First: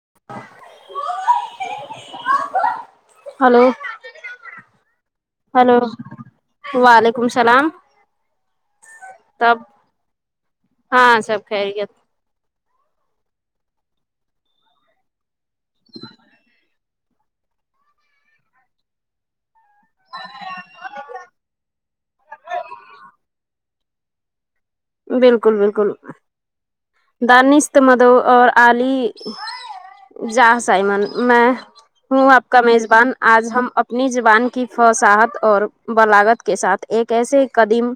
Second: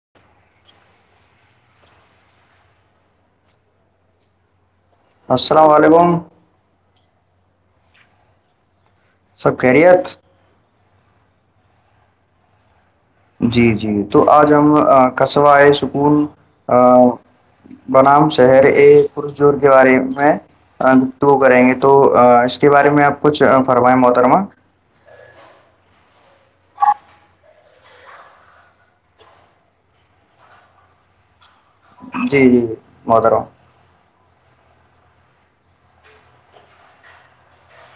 [unintelligible] hello السلام hello علیکم وعلیکم اللام سب کہریت ہاں سب خریی [unintelligible] جی جی تو آج ہم قصبہ آئے سکون بنام شہر ا پ جوور کے بارے میں وہ کریں گے تو اس کے بارے میں آپ کچھ فرمائیں محترمہ بالکل بالکل دانست مدو اور آلی جا سائمن میں ہوں آپ جی کا جی میزبان محترمہ آج ہم اپنی زبان کی فصاحت اور بلاگت کے ساتھ ایک ایسے قدیم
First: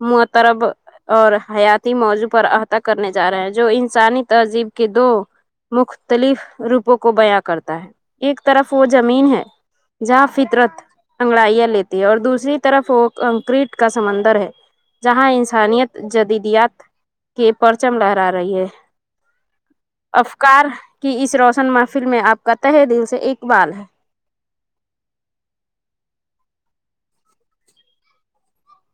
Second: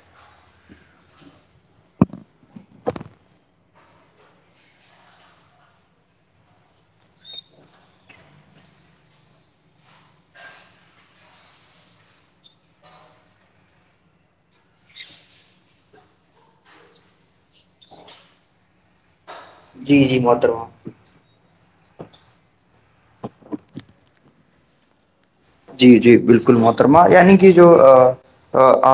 م طرب اور حیاتی موضوع پر احطا کرنے جا رہے ہیں جو انسانی تہذیب کے دو مختلف روپوں کو بیاں کرتا ہے ایک طرف وہ زمین ہے جہاں فطرت انگڑائیاں لیتی ہے اور دوسری طرف وہ کنکریٹ کا سمندر ہے جہاں انسانیت جدیدیات کے پرچم لہرا رہی ہے جی جی افکار محترمہ کی اس روشن محفل میں آپ کا تہ دل سے اقبال ہے جی جی بالکل محترمہ یعنی کہ جو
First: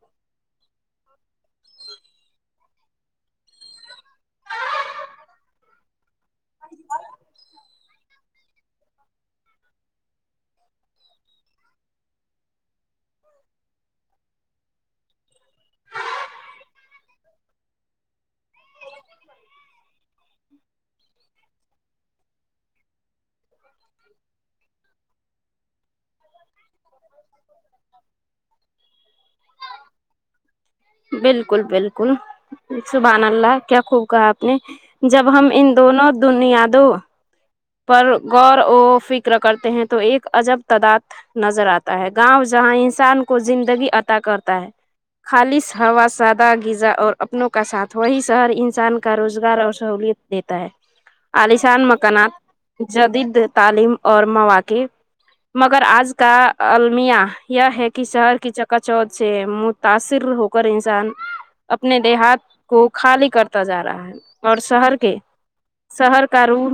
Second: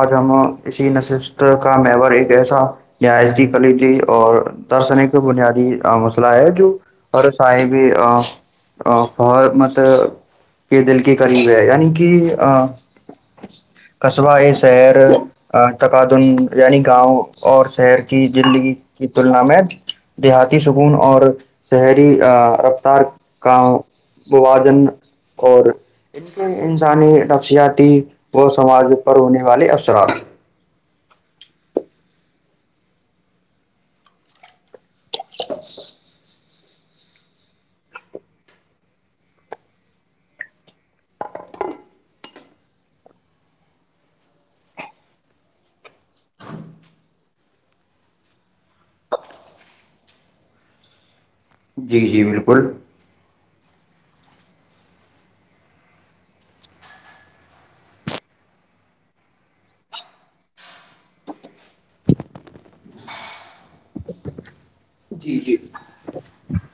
آج ہم اسی نشست کا میور ایک ایسا [unintelligible] اور درسنے کا بنیادی مسئلہ ہے جو صحب بھی فر مت کے دل کی قریب ہے یعنی کہ قصبہ یہ شہر تکادن یعنی گاؤں اور شہر کی زندگی کی تلنا میں دیہاتی سکون اور شہری رفتار کا وواجن اور ان کے انسانی نفسیاتی و سماج پر ہونے والے افثرات بالکل بالکل سبحان اللہ کیا خوب کہا آپ نے جب ہم ان دونوں دنیا دوں پر غور و فکر کرتے ہیں تو ایک عجب تداد نظر آتا ہے گاؤں جہاں انسان کو زندگی عطا کرتا ہے خالص ہوا سادہ غذا اور اپنوں کا ساتھ وہی شہر انسان کا روزگار اور سہوولت دیتا ہے ج عالیشان مکانات جدید تعلیم اور مواقع مگر آج کا المیہ یہ ہے کہ شہر کی چکا چوت سے تاثر ہو کر انسان اپنے دیہات کو خالی کرتا ہو جا رہا ہے اور شہر کے جی جی شہر کا رور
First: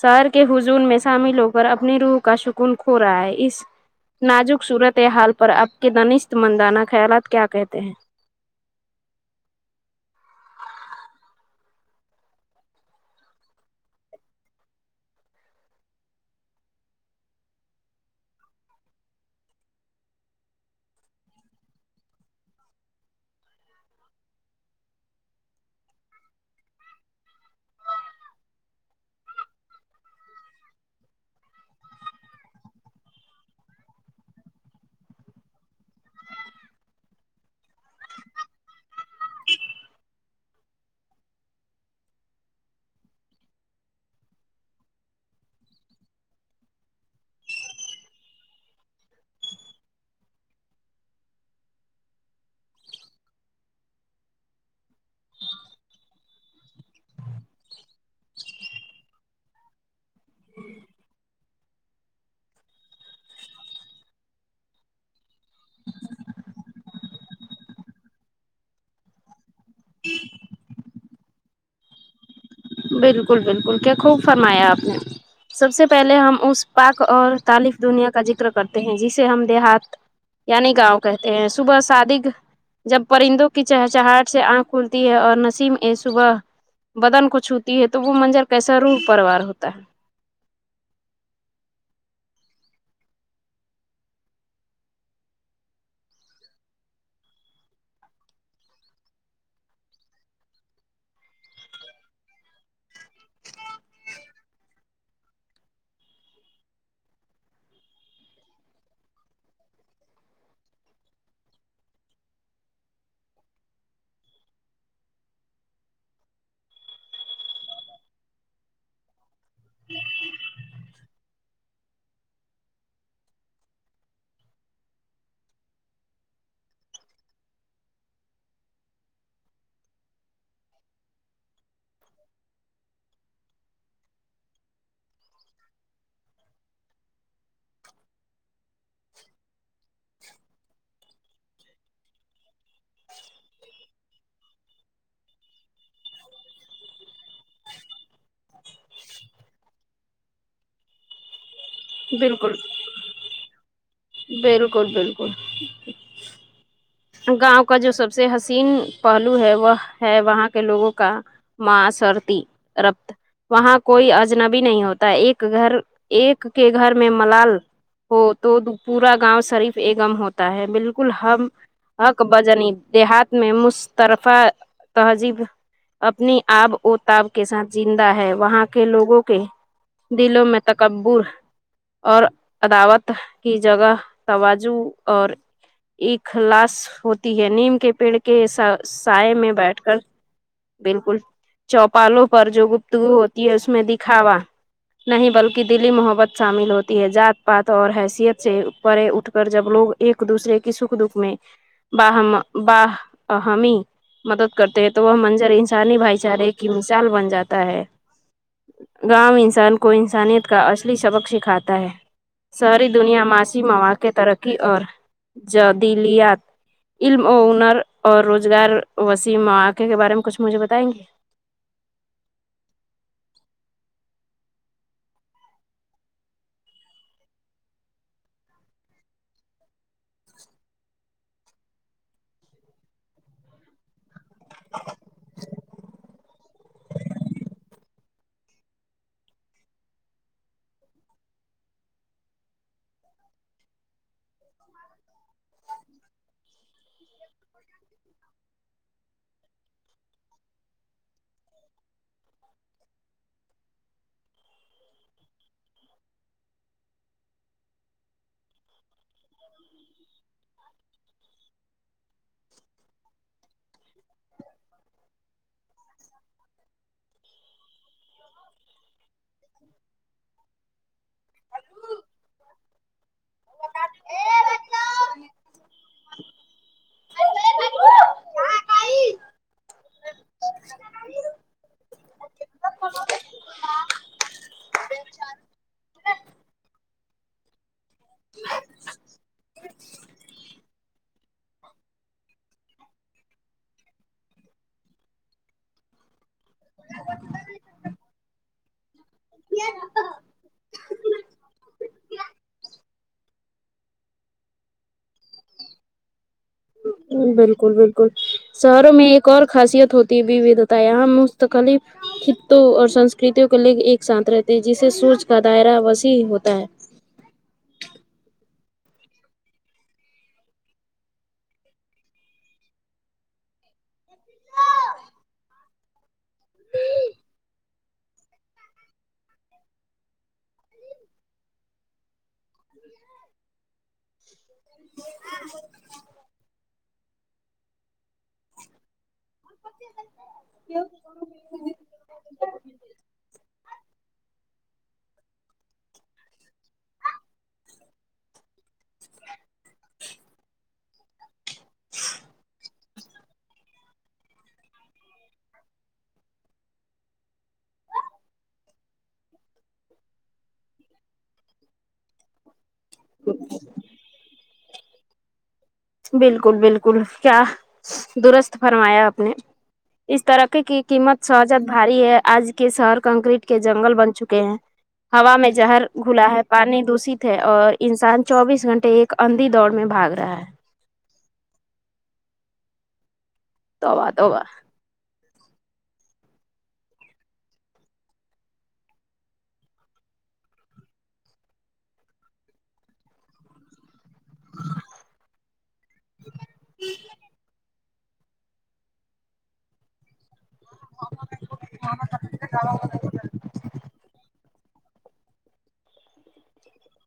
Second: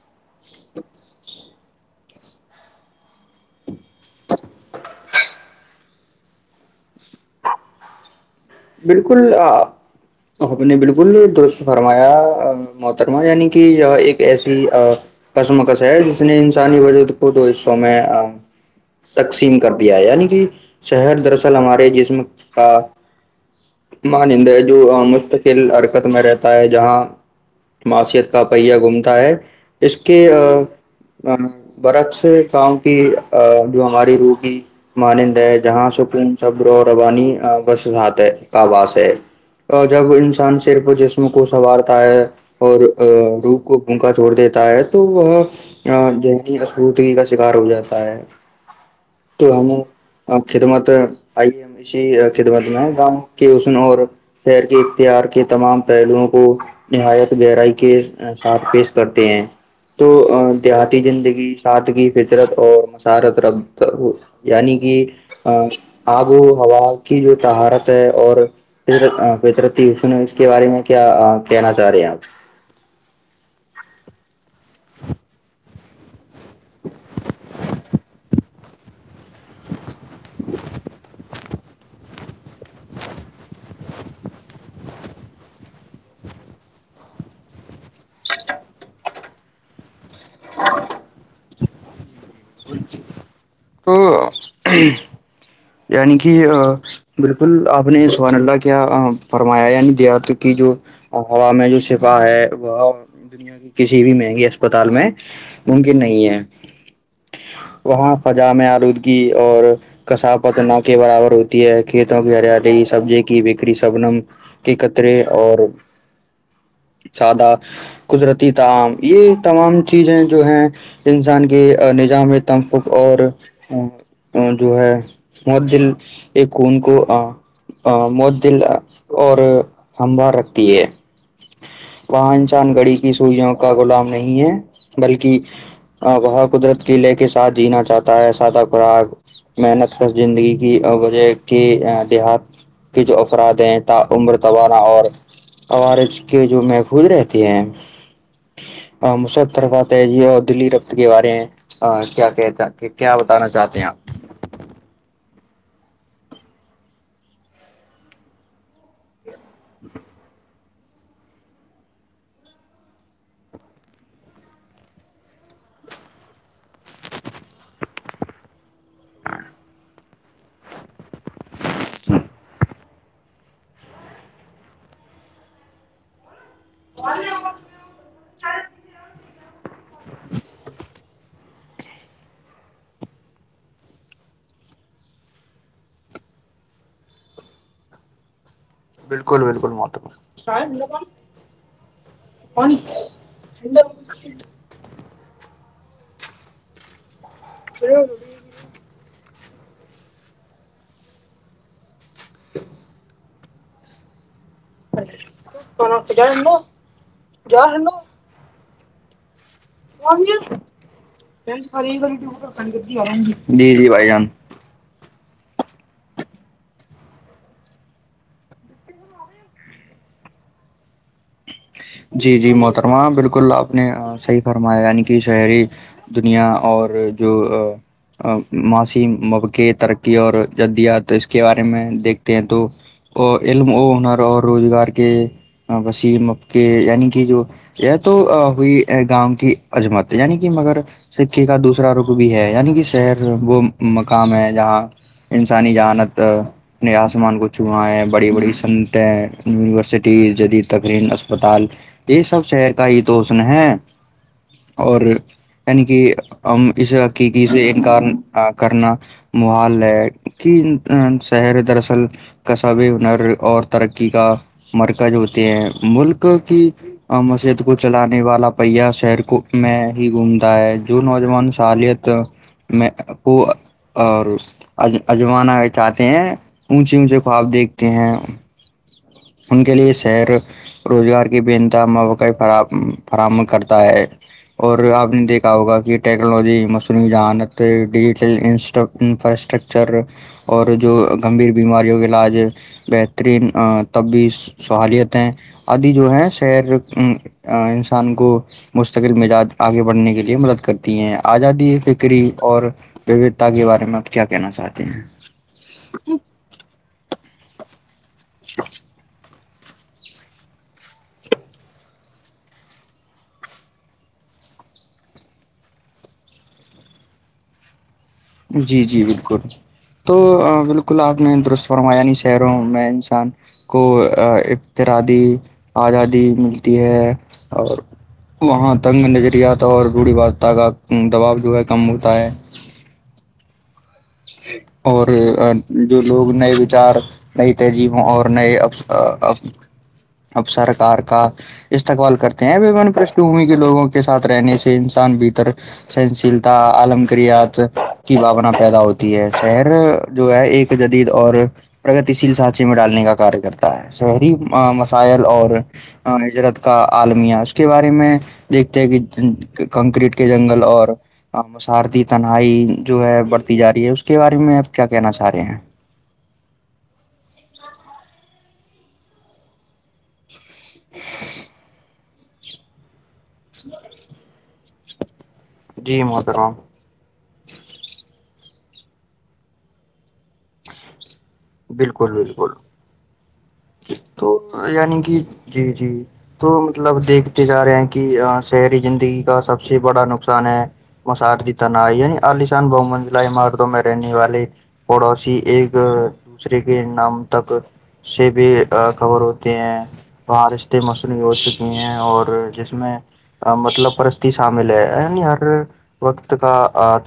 شہر کے ہجون میں شامل ہو کر اپنی روح کا سکون کھو رہا ہے اس نازک صورت حال پر آپ کے دنشت مندانہ خیالات کیا کہتے ہیں بالکل اب نے بالکل درست فرمایا محترما یعنی کہ ایک ایسی کسم کس ہے جس نے انسانی وجہ کو تو اسو میں تقسیم کر دیا ہے یعنی کہ شہر دراصل ہمارے جسم کا مانند ہے جو مستقل حرکت میں رہتا ہے جہاں معیشت کا پہیہ گھومتا ہے اس کے بر اچھے کاؤ کی جو ہماری روگی مانند ہے جہاں سکون صبر اور ربانی بسات کاباس ہے اور جب انسان صرف جسم کو سنوارتا ہے اور روپ کو بونکا چھوڑ دیتا ہے تو وہ ذہنی اسبوتری کا شکار ہو جاتا ہے تو ہم خدمت آئیے ہم اسی خدمت میں گاؤں کے اسن اور شیر کے اختیار کے تمام پہلوؤں کو نہایت گہرائی کے ساتھ پیش کرتے ہیں تو دیہاتی زندگی سادگی فطرت اور مسارت یعنی کہ آب و ہوا کی جو طہارت اورر پرن اس کے بارے میں کیا کہنا چاہ رہے ہیں آپ بالکل بالکل کیا خوب فرمایا آپ نے سب سے پہلے ہم اس پاک اور تالف دنیا کا ذکر کرتے ہیں جسے ہم دیہات یعنی گاؤں کہتے ہیں صبح شادی جب پرندوں کی چہچہٹ سے آنکھ کھلتی ہے اور نسیم صبح بدن کچھ ہوتی ہے تو وہ منزر کیسا روح پروار ہوتا ہے [inaudible] [inaudible] یع کہ ا بالکل آپ نے سحان اللہ کیا فرمایا یا نہیں دیا تو کہ جو اور ہوا میں جو شپا ہے وہ دنیا کی کسی بھی مہنگے اسپتال میں ممکن نہیں ہے وہاں فضا آلودگی اور کساب پت نہ کے برابر ہوتی ہے کھیتوں کی ہریالی سبزی کی بکری سبنم کے قطرے اور سادہ قدرتی تعام یہ تمام چیزیں جو ہیں انسان کے نظام میں تمفق اور جو ہے بہت دل ایک خون کو مت دل اور ہموار رکھتی ہے وہاں انسان گھڑی کی سوئیوں کا غلام نہیں ہے بلکہ ہ وہاں قدرت کیلے کے ساتھ جینا چاہتا ہے سادہ خوراک محنت زندگی کی وجہ کے دیہات کچ افراد ہیں ت عمر توبانا اور اورار ایچ کے جو محفوظ رہتے ہیں مسرفات ہے یہ دلی ربت کے وارے ہیں ہ ہے کیا بالکل کہ کیا بتانا چاہتے ہیں آپ بالکل بالکل گاؤں کا جو سب سے حسین پہلو ہے وہ ہے وہاں کے لوگوں کا ما سرتی ربط وہاں کوئی اجنبی نہیں ہوتا ایک گھر ایک کے گھر میں ملال ہو تو پورا گاؤں صرف ای گم ہوتا ہے بالکل ہم ہک بجنی دیہات میں مسترفہ تہذیب اپنی آب اور تاب کے ساتھ زندہ ہے وہاں کے لوگوں کو کے دلوں میں تکبر اور اداوت کی جگہ توجو اور ایک ک لاش ہوتی ہے نیم کے پیڑ کے ایسا سائے بالکل میں بالکل بیٹھ کر محترم بالکل چوپالوں پر جو گپتگو ہوتی ہے اس میں دکھاوا نہیں بلکہ دلی محبت شامل ہوتی ہے جذات پات اور حیثیت سے پڑے اٹھ کر جب لوگ ایک دوسرے کی سکھ دکھ میں باہ باہ اہمی مدد کرتے ہیں تو وہ منظر انسانی بھائی چارے کی مثال بن جاتا ہے گاؤں انسان کو انسانیت کا اصلی سبق سکھاتا ہے شہری دنیا معاشی جی جی بھائی مواق جان ترقی اور جدیلیات علم و ہنر اور روزگار وسیع مواقع کے بارے میں کچھ مجھے بتائیں گے جی جی محترمہ بالکل آپ نے صحیح فرمایا یعنی کہ شہری دنیا اور جو معاشی مواقع ترقی اور جدیات اس کے بارے میں دیکھتے ہیں تو اور علم او ہنر اور روزگار کے وسی کہ یعنی کہ جو یہ تو ہوئی گاؤں کی عجمت یعنی کہ مگر سکے کا دوسرا رخ بھی ہے یعنی کہ شہر وہ مقام ہے جہاں انسانی جانت ن آسمان کو چو ہے بڑی بڑی سنتیں یونیورسٹی جدید تقرین اسپتال یہ سب شہر کا ہی توشن ہے اور یعنی کہ ہم اس حقیقی سے انکار کرنا محال ہے کہ شہر دراصل کصاب ہنر اور ترقی کا مرکز ہوتے ہیں ملک کی مسد کو چلانے والا پہیہ شہر میں ہی گھومتا ہے جو نوجوان سالت میں کو اور اجوانا چاہتے ہیں اونچے اونچے خو آاب دیکھتے ہیں ان کے لیے شہر روزگار کی بنت مواقع فراہ فراہم کرتا ہے اور آپ نے دیکھا ہوگا کہ ٹیکنالوجی مصنوعی جہانت ڈیجیٹلٹ انفراسٹرکچر اور جو گمبھیر بیماریوں کے علاج بہترین تب بھی سہالتیں آدی جو ہیں شیر انسان کو مستقل مزج آگے بڑھنے کے لیے مدد کرتی ہیں آزادی فکری اور و کے بارے میں آپ کیا کہنا چاہتے ہیں بالکل بالکل شہروں میں ایک اور خاصیت ہوتی ہے ووھتا یہاں مستقل خطوں اور سنسکرتیوں کے لگ ایک ساتھ رہتے جسے سورج کا دائرہ وسیعح ہوتا ہے جی جی بالکل تو بالکل آپ نے درست فرماع شہروں میں انسان کو ابترادی آزادی ملتی ہے اور وہاں تنگ نظریات اور بوڑھی بادتا کا دباؤ جو ہے کم ہوتا ہے اور جو لوگ نئے وچار نئی تہذیبوں اور نئے اب سرکار کا استقبال کرتے ہیں وان پشٹھ بھمی کے لوگوں کے ساتھ رہنے سے انسان بھیتر سہنشیلتا عالمکریات کی بھانا پیدا ہوتی تی ہے شہر جو ہے ایک جدید اور پرگتیشیل سانچے میں ڈالنے کا کاریہ کرتا ہے شہری مسائل اور ہجرت کا عالمیہ اس کے بارے میں دیکھتے ہیں کہ کنکریٹ کے جنگل اور مسارتی تنہائی جو ہے بڑھتی جا رہی ہے اس کے بارے میں آپ کیا کہنا چاہ رہے ہیں بالکل بالکل کیا درست فرمایا آپ نے اس ترقی کی قیمت سجت بھاری ہے آج کے شہر کنکریٹ کے جنگل بن چکے ہیں ہا میں جہر جی گھلا ہے محترم پانی دوشت ہے اور انسان چوبیس گھنٹے ایک اندھی دوڑ میں بھاگ رہا ہے بالکل بالکل توبہ تو توبہ یعنی کہ جی جی تو مطلب دیکھتے جا رہے ہیں کہ شہری زندگی کا سب سے بڑا نقصان ہے مسا تن یعنی عالشان بہ منزلا عمارتوں میں رہنے والے پڑوسی ایک دوسرے کے نام تک سے بھی خبر ہوتے ہیں بارش سےیں موصو ہو چکی ہیں اور جس میں مطلب پرستی شامل ہے یعنی ہر وقت کا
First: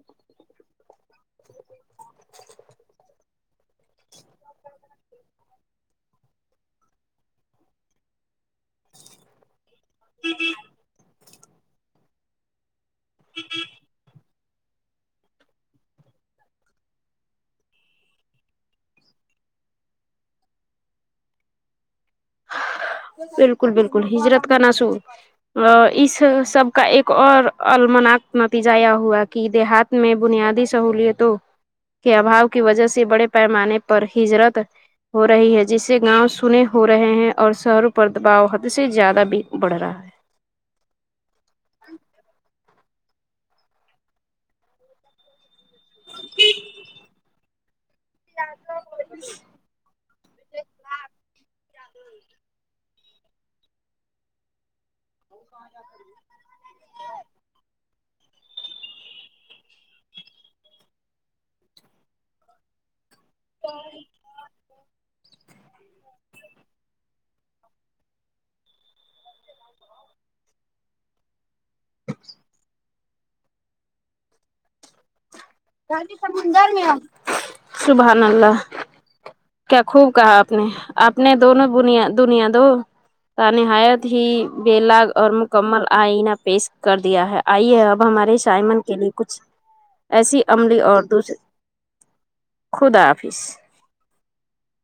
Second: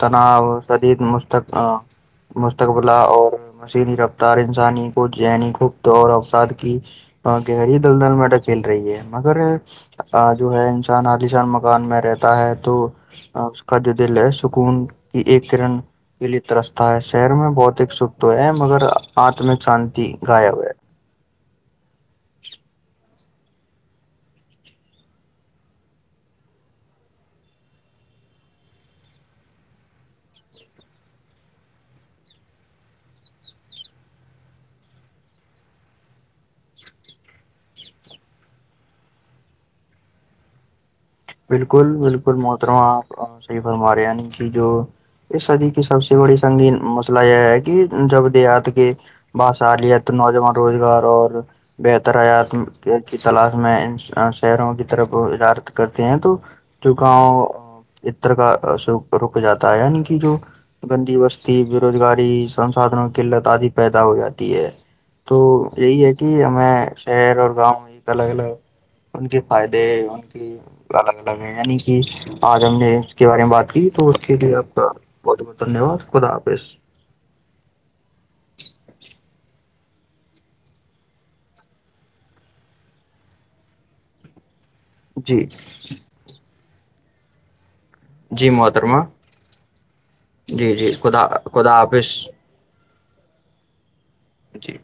تناؤ شدید مق مستقبل اور مشینی ر انسانی کو جین گپت اور افساد کی گہری دلدل میں رک کھیل رہی ہے مگر جو ہے انسان حالیشان مکان میں رہتا ہے تو ہکھاد د ل سکون کہ ایک کرن کے لیے ترستا ہے شہر میں بہت اسک تو ہے مگر آتمک شانتی گایا ہویا بالکل بالکل ہجرت کا ن سو اس سب کا ایک اور المناک نتیجہ یہ ہوا کہ دیہات میں بنیادی سہلیتوں کے اباؤ کی وجہ سے بڑے پیمانے پر ہجرت ہو رہی ہے جسے گاؤں سنے ہو رہے ہیں اور شہروں پر دباؤ حد سے زیادہ بھی بڑھ رہا ہے بالکل بالکل محترماں آپ صحی فرما رہے ی کہ جو اس سدی کی سب سے بڑی سنگین مسئلہ یہ ہے کہ جب دیہات کے با چالیت نوجوان روزگار اور بہتر حیات کی تلاش میں شہروں کی طرف اجارت کر ہیں تو جو گاؤ اس طر کا رک جاتا ہے یع کی جو گندی بستی بے روزگاری سسادھنوں کی قلت آدھی پیدا ہو جاتی ہے تو یہی ہے کہ ہمیں شہر اور گاؤں ایک الگ الگ ان کے فائدے ان کی [unintelligible] الگ الگ ہے یعنی کہ آج ہم نے اس کے بارے میں بات کی تو اس کے لیے آپ کا بہت بہت دنیہ واد خدا حفیظ شبحان اللہ کیا خوب کہا آپ نے آپ نے دونوں دنیا دنیا دو ت نہایت ہی بےلاگ اور جی مکمل آئینہ پیش کر دیا ہے آئی ہے اب ہمارے جی شائمن کے محترمہ لیے کچھ ایسی جی عملی جی اور خدا دوسری خدا آافظ خدا حافظ جی